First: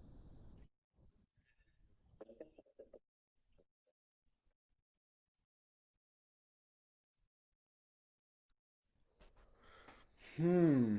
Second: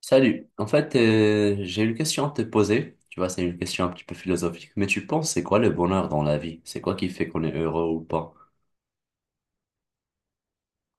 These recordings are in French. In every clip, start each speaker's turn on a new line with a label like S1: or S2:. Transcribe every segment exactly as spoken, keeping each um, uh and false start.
S1: Salut. En fait, euh, j'ai une question à te poser. Tu vois, c'est une question un petit peu philosophique, mais tu penses, c'est quoi le bonheur dans la vie? C'est quoi qui fait qu'on est heureux ou pas?
S2: Hmm.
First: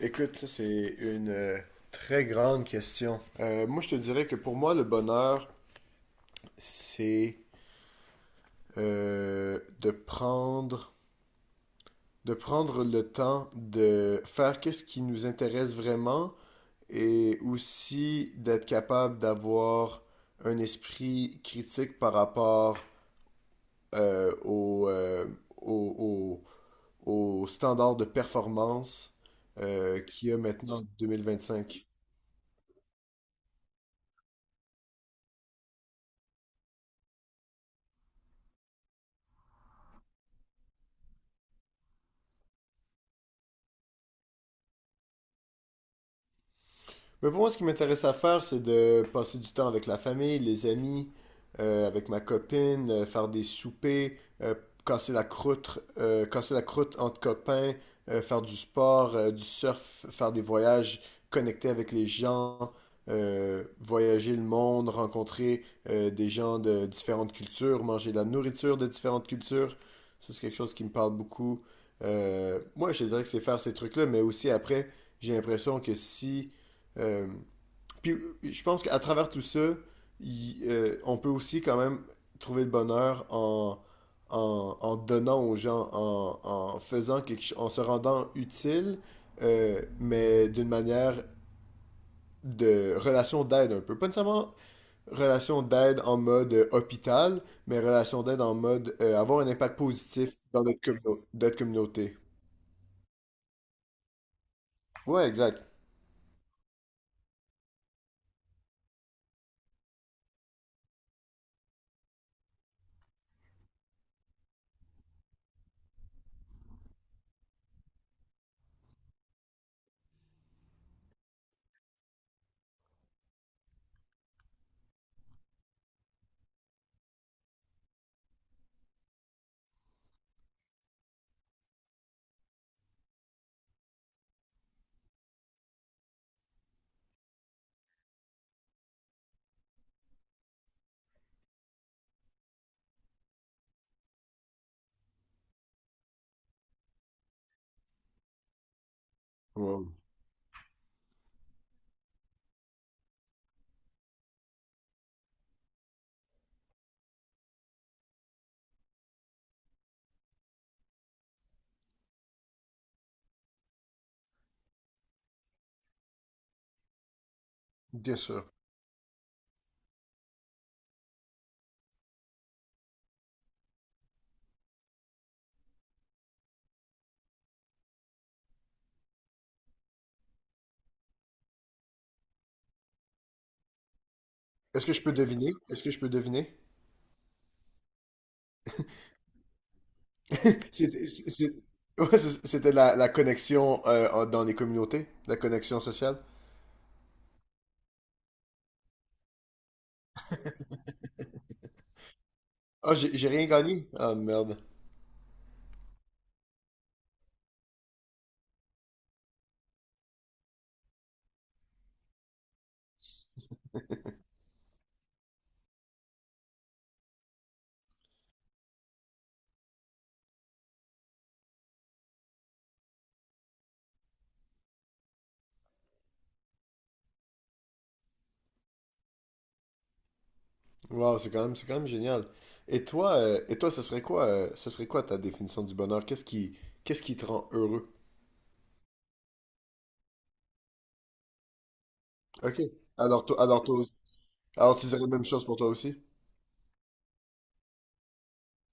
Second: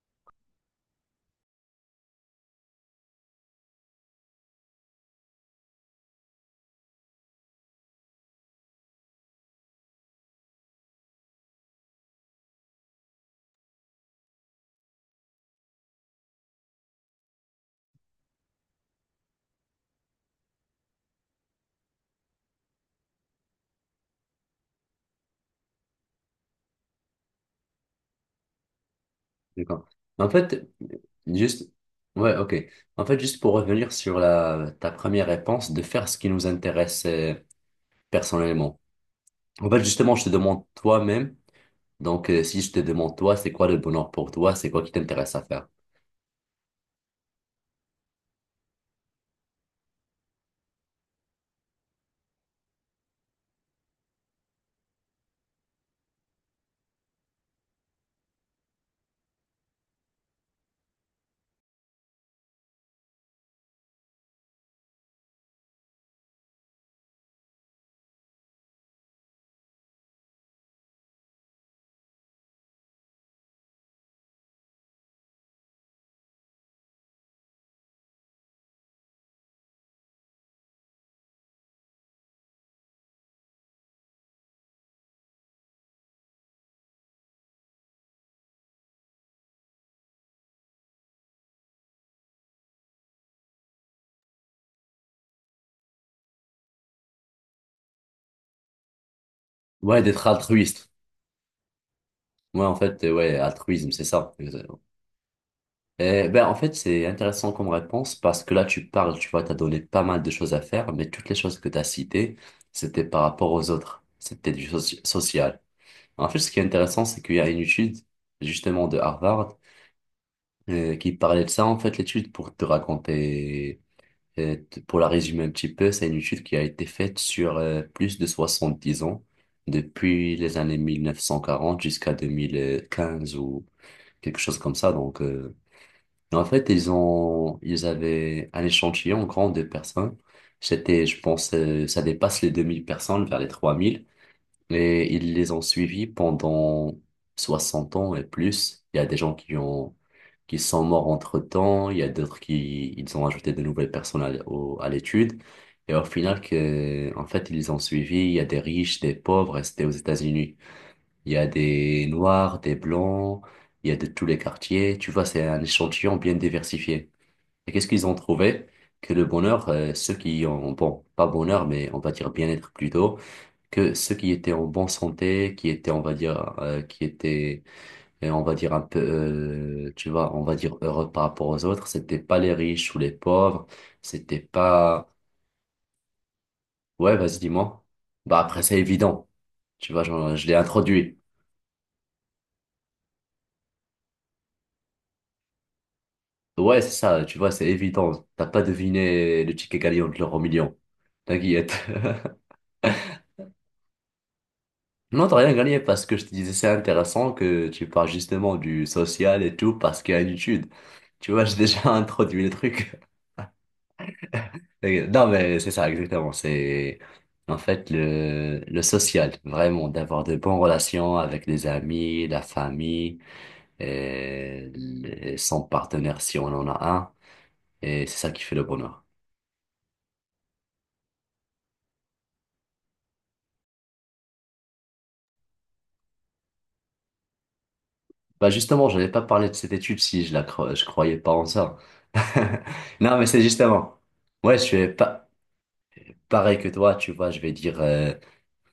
S2: Écoute, ça c'est une euh, très grande question. Euh, moi, je te dirais que pour moi, le bonheur, c'est euh, de prendre, de prendre le temps de faire qu'est-ce qui nous intéresse vraiment et aussi d'être capable d'avoir un esprit critique par rapport euh, au, euh, au, au- au standard de performance
S1: D'accord.
S2: euh,
S1: En
S2: qu'il y a
S1: fait,
S2: maintenant en deux mille
S1: juste,
S2: vingt-cinq.
S1: ouais, ok. En fait, juste pour revenir sur la, ta première réponse, de faire ce qui nous intéresse euh, personnellement. En fait, justement, je te demande toi-même. Donc, euh, si je te demande, toi, c'est quoi le bonheur pour toi? C'est quoi qui t'intéresse à faire?
S2: Mais pour moi, ce qui m'intéresse à faire, c'est de passer du temps avec la famille, les amis, euh, avec ma copine, euh, faire des soupers, euh, casser la croûte, euh, casser la croûte entre copains, euh, faire du sport, euh, du surf, faire des voyages, connecter avec les gens, euh, voyager le monde, rencontrer euh, des gens de différentes cultures, manger de la nourriture de différentes cultures. Ça, c'est quelque chose qui me parle beaucoup. Euh, moi, je te dirais que c'est faire ces trucs-là, mais aussi après, j'ai l'impression que si euh, puis je pense qu'à travers tout ça, il- euh, on peut aussi quand même trouver le bonheur en, en, en donnant aux gens, en, en faisant quelque chose, en se rendant utile, euh, mais d'une manière de relation d'aide un peu. Pas nécessairement relation d'aide en mode euh, hôpital, mais relation d'aide en mode euh, avoir un impact
S1: Ouais, d'être
S2: positif dans notre
S1: altruiste.
S2: communau- notre communauté.
S1: Ouais, en fait, euh, ouais, altruisme, c'est ça. Exactement.
S2: Ouais, exact.
S1: Et ben, en fait, c'est intéressant comme réponse parce que là, tu parles, tu vois, t'as donné pas mal de choses à faire, mais toutes les choses que t'as citées, c'était par rapport aux autres. C'était du soci- social. En fait, ce qui est intéressant, c'est qu'il y a une étude, justement, de Harvard euh, qui parlait de ça. En fait, l'étude, pour te raconter, euh, t- pour la résumer un petit peu, c'est une étude qui a été faite sur euh, plus de soixante-dix ans, depuis les années mille neuf cent quarante jusqu'à deux mille quinze ou quelque chose comme ça. Donc, euh, en fait, ils ont, ils avaient un échantillon grand de personnes. C'était, je pense, euh, ça dépasse les deux mille personnes, vers les trois mille. Et ils les ont suivis pendant soixante ans et plus. Il y a des gens qui
S2: Wow.
S1: ont, qui sont morts entre-temps. Il y a d'autres qui, ils ont ajouté de nouvelles personnes à, au- à l'étude. Et au final, que, en fait, ils les ont suivis. Il y a des riches, des pauvres, et c'était aux États-Unis. Il y a des noirs, des blancs. Il y a de tous les quartiers. Tu vois, c'est un échantillon bien diversifié. Et qu'est-ce qu'ils ont
S2: Bien sûr.
S1: trouvé? Que le bonheur, euh, ceux qui ont, bon, pas bonheur, mais on va dire bien-être plutôt, que ceux qui étaient en bonne santé, qui étaient, on va dire, euh, qui étaient, euh, on va dire un peu, euh, tu vois, on va dire heureux par rapport aux autres, c'était pas les riches ou les pauvres, c'était
S2: Est-ce que je
S1: pas,
S2: peux deviner? Est-ce que je peux deviner?
S1: ouais, vas-y, dis-moi. Bah après, c'est évident, tu vois, genre, je l'ai
S2: C'était
S1: introduit.
S2: c'est- ouais, c'est- c'était la, la connexion euh, en- dans les communautés, la connexion sociale.
S1: Ouais, c'est ça, tu vois, c'est évident. T'as pas deviné le ticket gagnant de l'euro million. T'inquiète.
S2: Ah, j'ai j'ai rien gagné. Ah, merde.
S1: Non, t'as rien gagné parce que je te disais, c'est intéressant que tu parles justement du social et tout parce qu'il y a une étude. Tu vois, j'ai déjà introduit le truc. Et- Non, mais euh, c'est ça, exactement. C'est en fait le, le social, vraiment, d'avoir de bonnes relations avec les amis, la famille et, le- son partenaire si on en a un. Et c'est ça qui fait le bonheur.
S2: Wow, c'est quand même, c'est quand même génial. Et toi, euh, et toi, ce serait quoi, euh, ce serait quoi ta définition du bonheur? Qu'est-ce qui, qu'est-ce qui te rend heureux?
S1: Bah justement, je n'avais pas parlé de cette étude si je la cro- je croyais pas en ça.
S2: Ok.
S1: Non,
S2: Alors
S1: mais
S2: toi,
S1: c'est
S2: alors toi aussi-
S1: justement. Ouais, je
S2: alors tu
S1: suis
S2: dirais la même
S1: pas
S2: chose pour toi aussi?
S1: pareil que toi, tu vois, je vais dire euh,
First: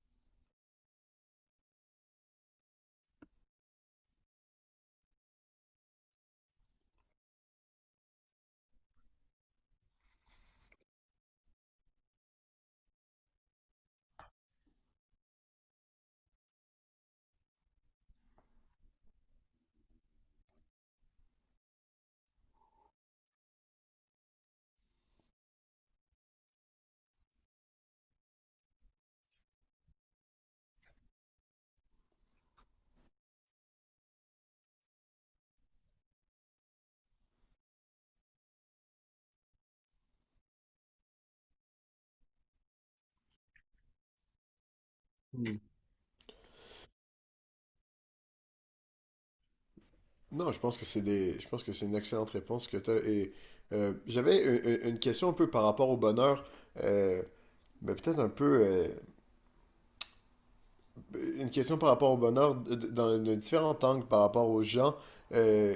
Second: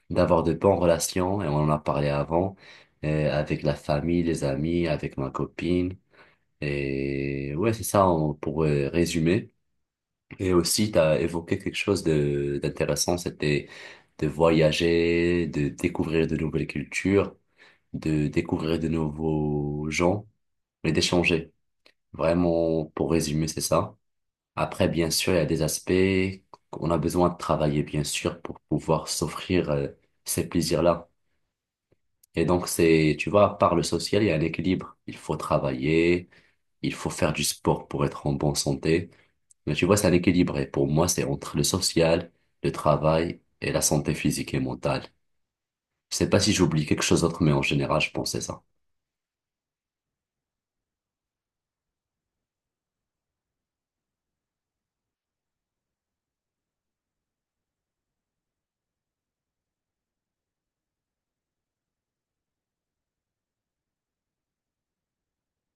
S1: d'avoir de bonnes relations, et on en a parlé avant, euh, avec la famille, les amis, avec ma copine. Et ouais, c'est ça en- pour euh, résumer. Et aussi, tu as évoqué quelque chose de d'intéressant, c'était de voyager, de découvrir de nouvelles cultures, de découvrir de nouveaux gens, mais d'échanger. Vraiment, pour résumer, c'est ça. Après, bien sûr, il y a des aspects qu'on a besoin de travailler, bien sûr, pour pouvoir s'offrir euh, ces plaisirs-là. Et donc, c'est, tu vois, par le social, il y a un équilibre. Il faut travailler, il faut faire du sport pour être en bonne santé. Mais tu vois, c'est un équilibre. Et pour moi, c'est entre le social, le travail et la santé physique et mentale.
S2: Hmm.
S1: Je sais pas si j'oublie quelque chose d'autre, mais en général, je pensais ça.
S2: Non, je pense que c'est des, je pense que c'est une excellente réponse que tu as. Et euh, j'avais une, une- une question un peu par rapport au bonheur, euh, mais peut-être un peu. euh, euh, Une question par rapport au bonheur d- d- dans un différent angle par rapport aux gens. Euh,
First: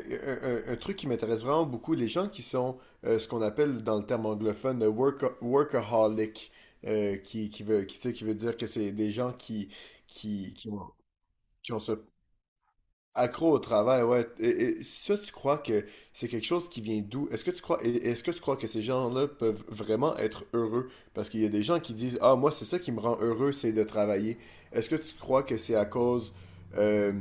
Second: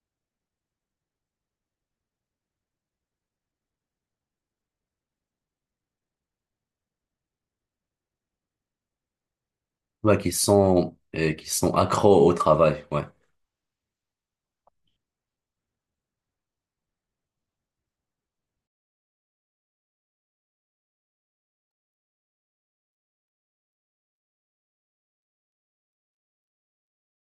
S2: un, un- un truc qui m'intéresse vraiment beaucoup, les gens qui sont euh, ce qu'on appelle dans le terme anglophone euh, worka- workaholic, euh, qui, qui veut, qui, tu sais, qui veut dire que c'est des gens qui,
S1: Ouais, qui
S2: qui, qui ont,
S1: sont, euh, qui
S2: qui
S1: sont
S2: ont ce
S1: accros au travail. Ouais.
S2: accro au travail, ouais. Et, et ça, tu crois que c'est quelque chose qui vient d'où? Est-ce que tu crois, et- est-ce que tu crois que ces gens-là peuvent vraiment être heureux? Parce qu'il y a des gens qui disent, ah, moi, c'est ça qui me rend heureux, c'est de travailler. Est-ce que tu crois que c'est à cause euh,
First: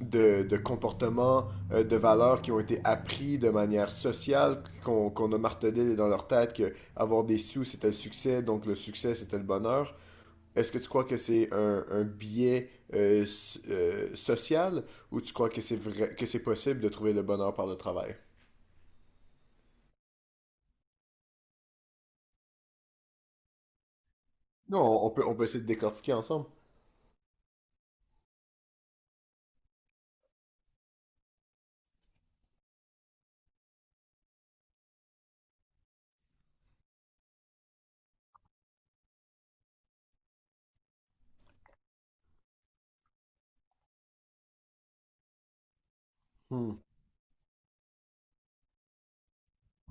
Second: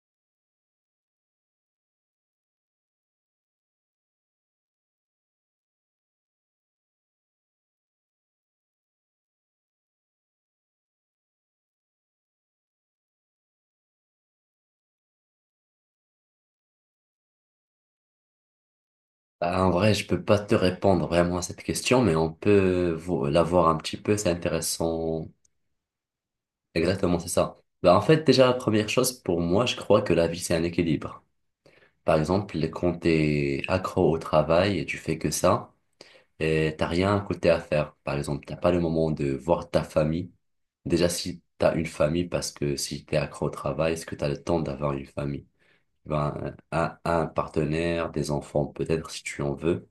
S2: de, de comportements, euh, de valeurs qui ont été appris de manière sociale, qu'on qu'on a martelé dans leur tête que avoir des sous, c'était le succès, donc le succès, c'était le bonheur? Est-ce que tu crois que c'est un, un biais euh, s- euh, social ou tu crois que c'est vrai, que c'est possible de trouver le bonheur par le travail?
S1: Ah, en vrai, je peux pas te répondre vraiment à cette question, mais on peut vo- la voir un petit peu, c'est
S2: Non, on peut,
S1: intéressant.
S2: on peut essayer de décortiquer ensemble.
S1: Exactement, c'est ça. Bah, en fait, déjà, la première chose, pour moi, je crois que la vie, c'est un équilibre. Par exemple, quand t'es accro au travail et tu fais que ça, et t'as rien à côté à faire. Par exemple, t'as pas le moment de voir ta famille. Déjà, si t'as une famille, parce que si t'es accro au travail, est-ce que t'as le temps d'avoir une famille? Ben,
S2: Hmm.
S1: un, un partenaire, des enfants, peut-être, si tu en veux.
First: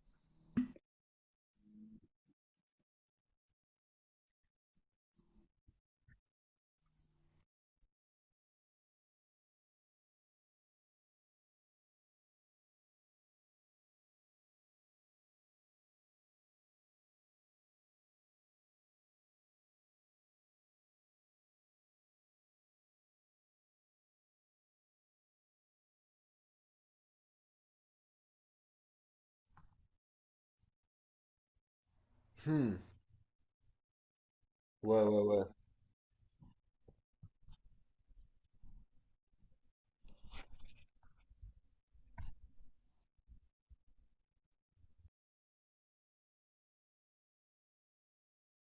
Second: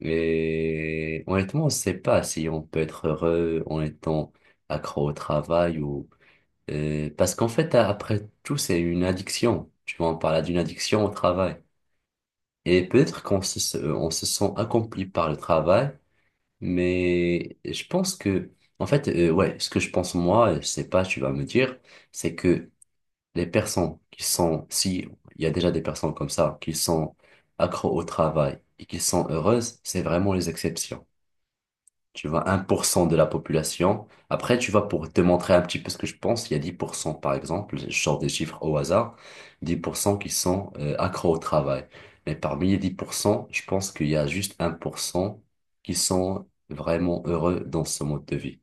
S1: Et honnêtement, on ne sait pas si on peut être heureux en étant accro au travail ou... euh, parce qu'en fait, a- après tout, c'est une addiction. Tu vois, on parle d'une addiction au travail. Et peut-être qu'on se, se- euh, on se sent accompli par le travail, mais je pense que... En fait, euh, ouais, ce que je pense moi, je sais pas, tu vas me dire, c'est que les personnes qui sont... Si, il y a déjà des personnes comme ça, qui sont accro au travail et qui sont heureuses, c'est vraiment les exceptions, tu vois, un
S2: Hmm.
S1: pour cent de la population. Après, tu vois,
S2: Ouais,
S1: pour te
S2: ouais, ouais.
S1: montrer un petit peu ce que je pense, il y a dix pour cent par exemple, je sors des chiffres au hasard, dix pour cent qui sont euh, accros au travail. Mais parmi les dix pour cent, je pense qu'il y a juste un pour cent qui sont vraiment heureux dans ce mode de vie.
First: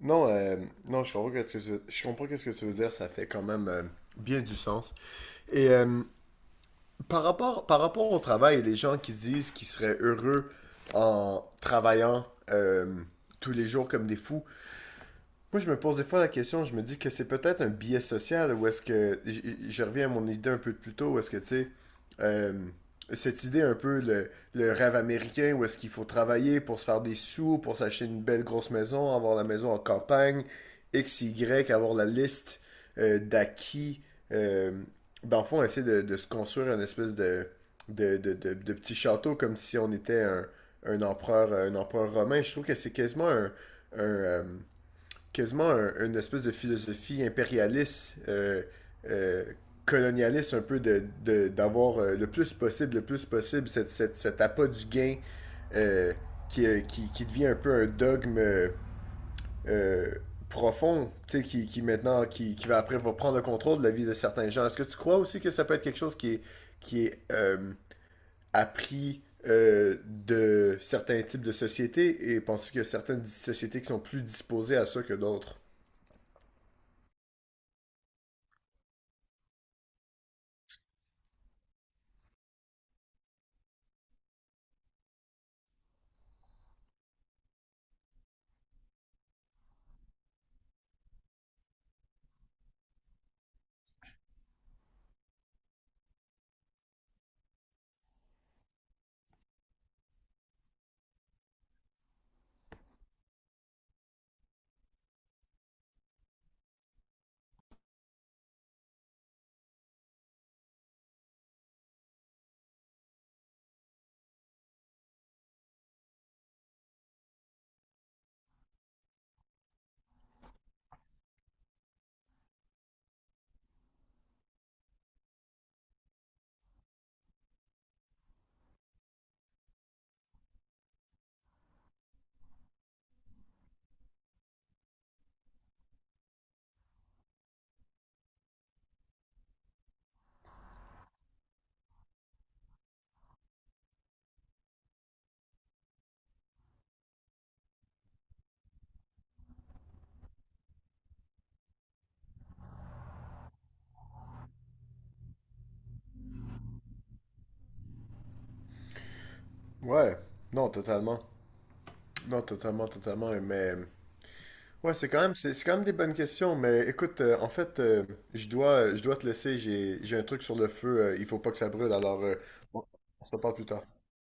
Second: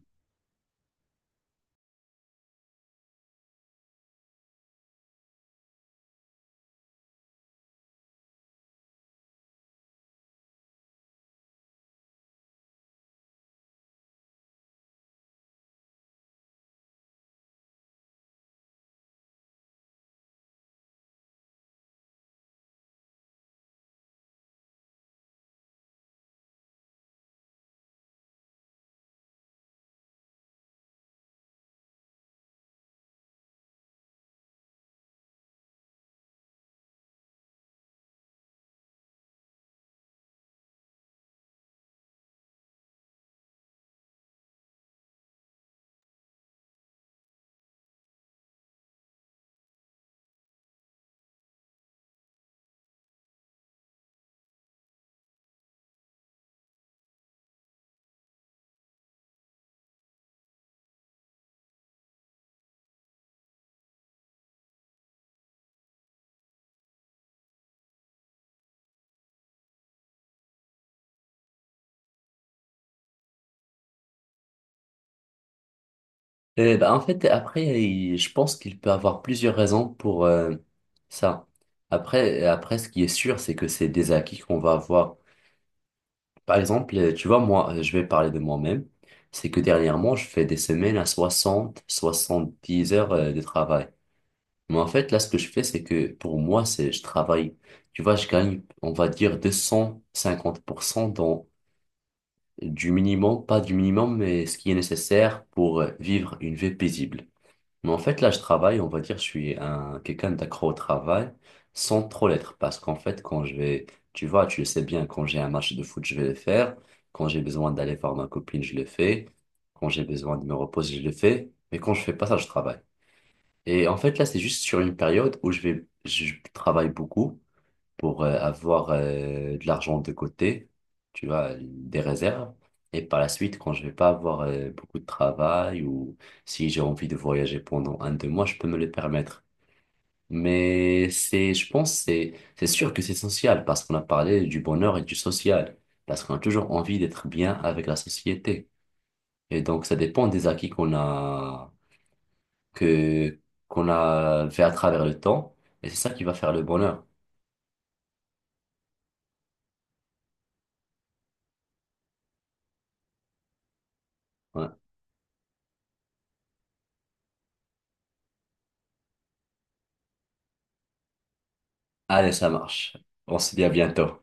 S2: Non, euh, non, je comprends qu'est-ce que tu veux, je comprends qu'est-ce que tu veux dire, ça fait quand même euh, bien du sens. Et euh, par rapport, par rapport au travail, les gens qui disent qu'ils seraient heureux en travaillant euh, tous les jours comme des fous. Moi, je me pose des fois la question, je me dis que c'est peut-être un biais social ou est-ce que. j- je reviens à mon idée un peu plus tôt, où est-ce que, tu sais, euh, cette idée un peu, le, le rêve américain, où est-ce qu'il faut travailler pour se faire des sous, pour s'acheter une belle grosse maison, avoir la maison en campagne, X, Y, avoir la liste euh, d'acquis. euh, Dans le fond, essayer de, de se construire une espèce de, de, de, de- de petit château comme si on était un, un empereur, un empereur romain. Je trouve que c'est quasiment un. un, euh, quasiment un- une espèce de philosophie impérialiste, euh, euh, colonialiste un peu de, de- d'avoir euh, le plus possible, le plus possible cette, cette- cet appât du gain euh, qui, euh, qui, qui devient un peu un dogme euh, euh, profond, tu sais, qui, qui maintenant, qui, qui va après va prendre le contrôle de la vie de certains gens. Est-ce que tu crois aussi que ça peut être quelque chose qui est, qui est euh, appris euh, de certains types de sociétés et penses-tu qu'il y a certaines sociétés qui sont plus disposées à ça que d'autres?
S1: Et ben, en fait, après, il- je pense qu'il peut avoir plusieurs raisons pour euh, ça. Après, après, ce qui est sûr, c'est que c'est des acquis qu'on va avoir. Par exemple, euh, tu vois, moi, euh, je vais parler de moi-même. C'est que dernièrement, je fais des semaines à soixante, soixante-dix heures euh, de travail. Mais en fait, là, ce que je fais, c'est que pour moi, c'est, je travaille. Tu vois, je gagne, on va dire, deux cent cinquante pour cent dans, du minimum, pas du minimum, mais ce qui est nécessaire pour euh, vivre une vie paisible. Mais en fait, là, je travaille, on va dire, je suis un quelqu'un d'accro au travail sans trop l'être. Parce qu'en fait, quand je vais, tu vois, tu le sais bien, quand j'ai un match de foot, je vais le faire. Quand j'ai besoin d'aller voir ma copine, je le fais. Quand j'ai besoin de me reposer, je le fais. Mais quand je fais pas ça, je travaille. Et en fait, là, c'est juste sur une période où je vais, je travaille beaucoup pour euh, avoir euh, de l'argent de côté, tu vois, des réserves. Et par la suite, quand je vais pas avoir euh, beaucoup de travail ou si j'ai envie de voyager pendant un, deux mois, je peux me le permettre. Mais c'est, je pense, c'est, c'est sûr que c'est social parce qu'on a parlé du bonheur et du social, parce qu'on a toujours envie d'être bien avec la société. Et donc, ça dépend des acquis qu'on a, que, qu'on a fait à travers le temps. Et c'est ça qui va faire le bonheur.
S2: Ouais, non, totalement. Non, totalement, totalement. Mais
S1: Ouais.
S2: ouais, c'est quand même, c'est c'est quand même des bonnes questions. Mais écoute, euh, en fait, euh, je dois, je dois te laisser. J'ai, j'ai un truc sur le feu. Euh, il faut pas que ça brûle. Alors,
S1: Allez,
S2: euh,
S1: ça
S2: on
S1: marche.
S2: on se
S1: On se
S2: reparle
S1: dit
S2: plus
S1: à
S2: tard.
S1: bientôt.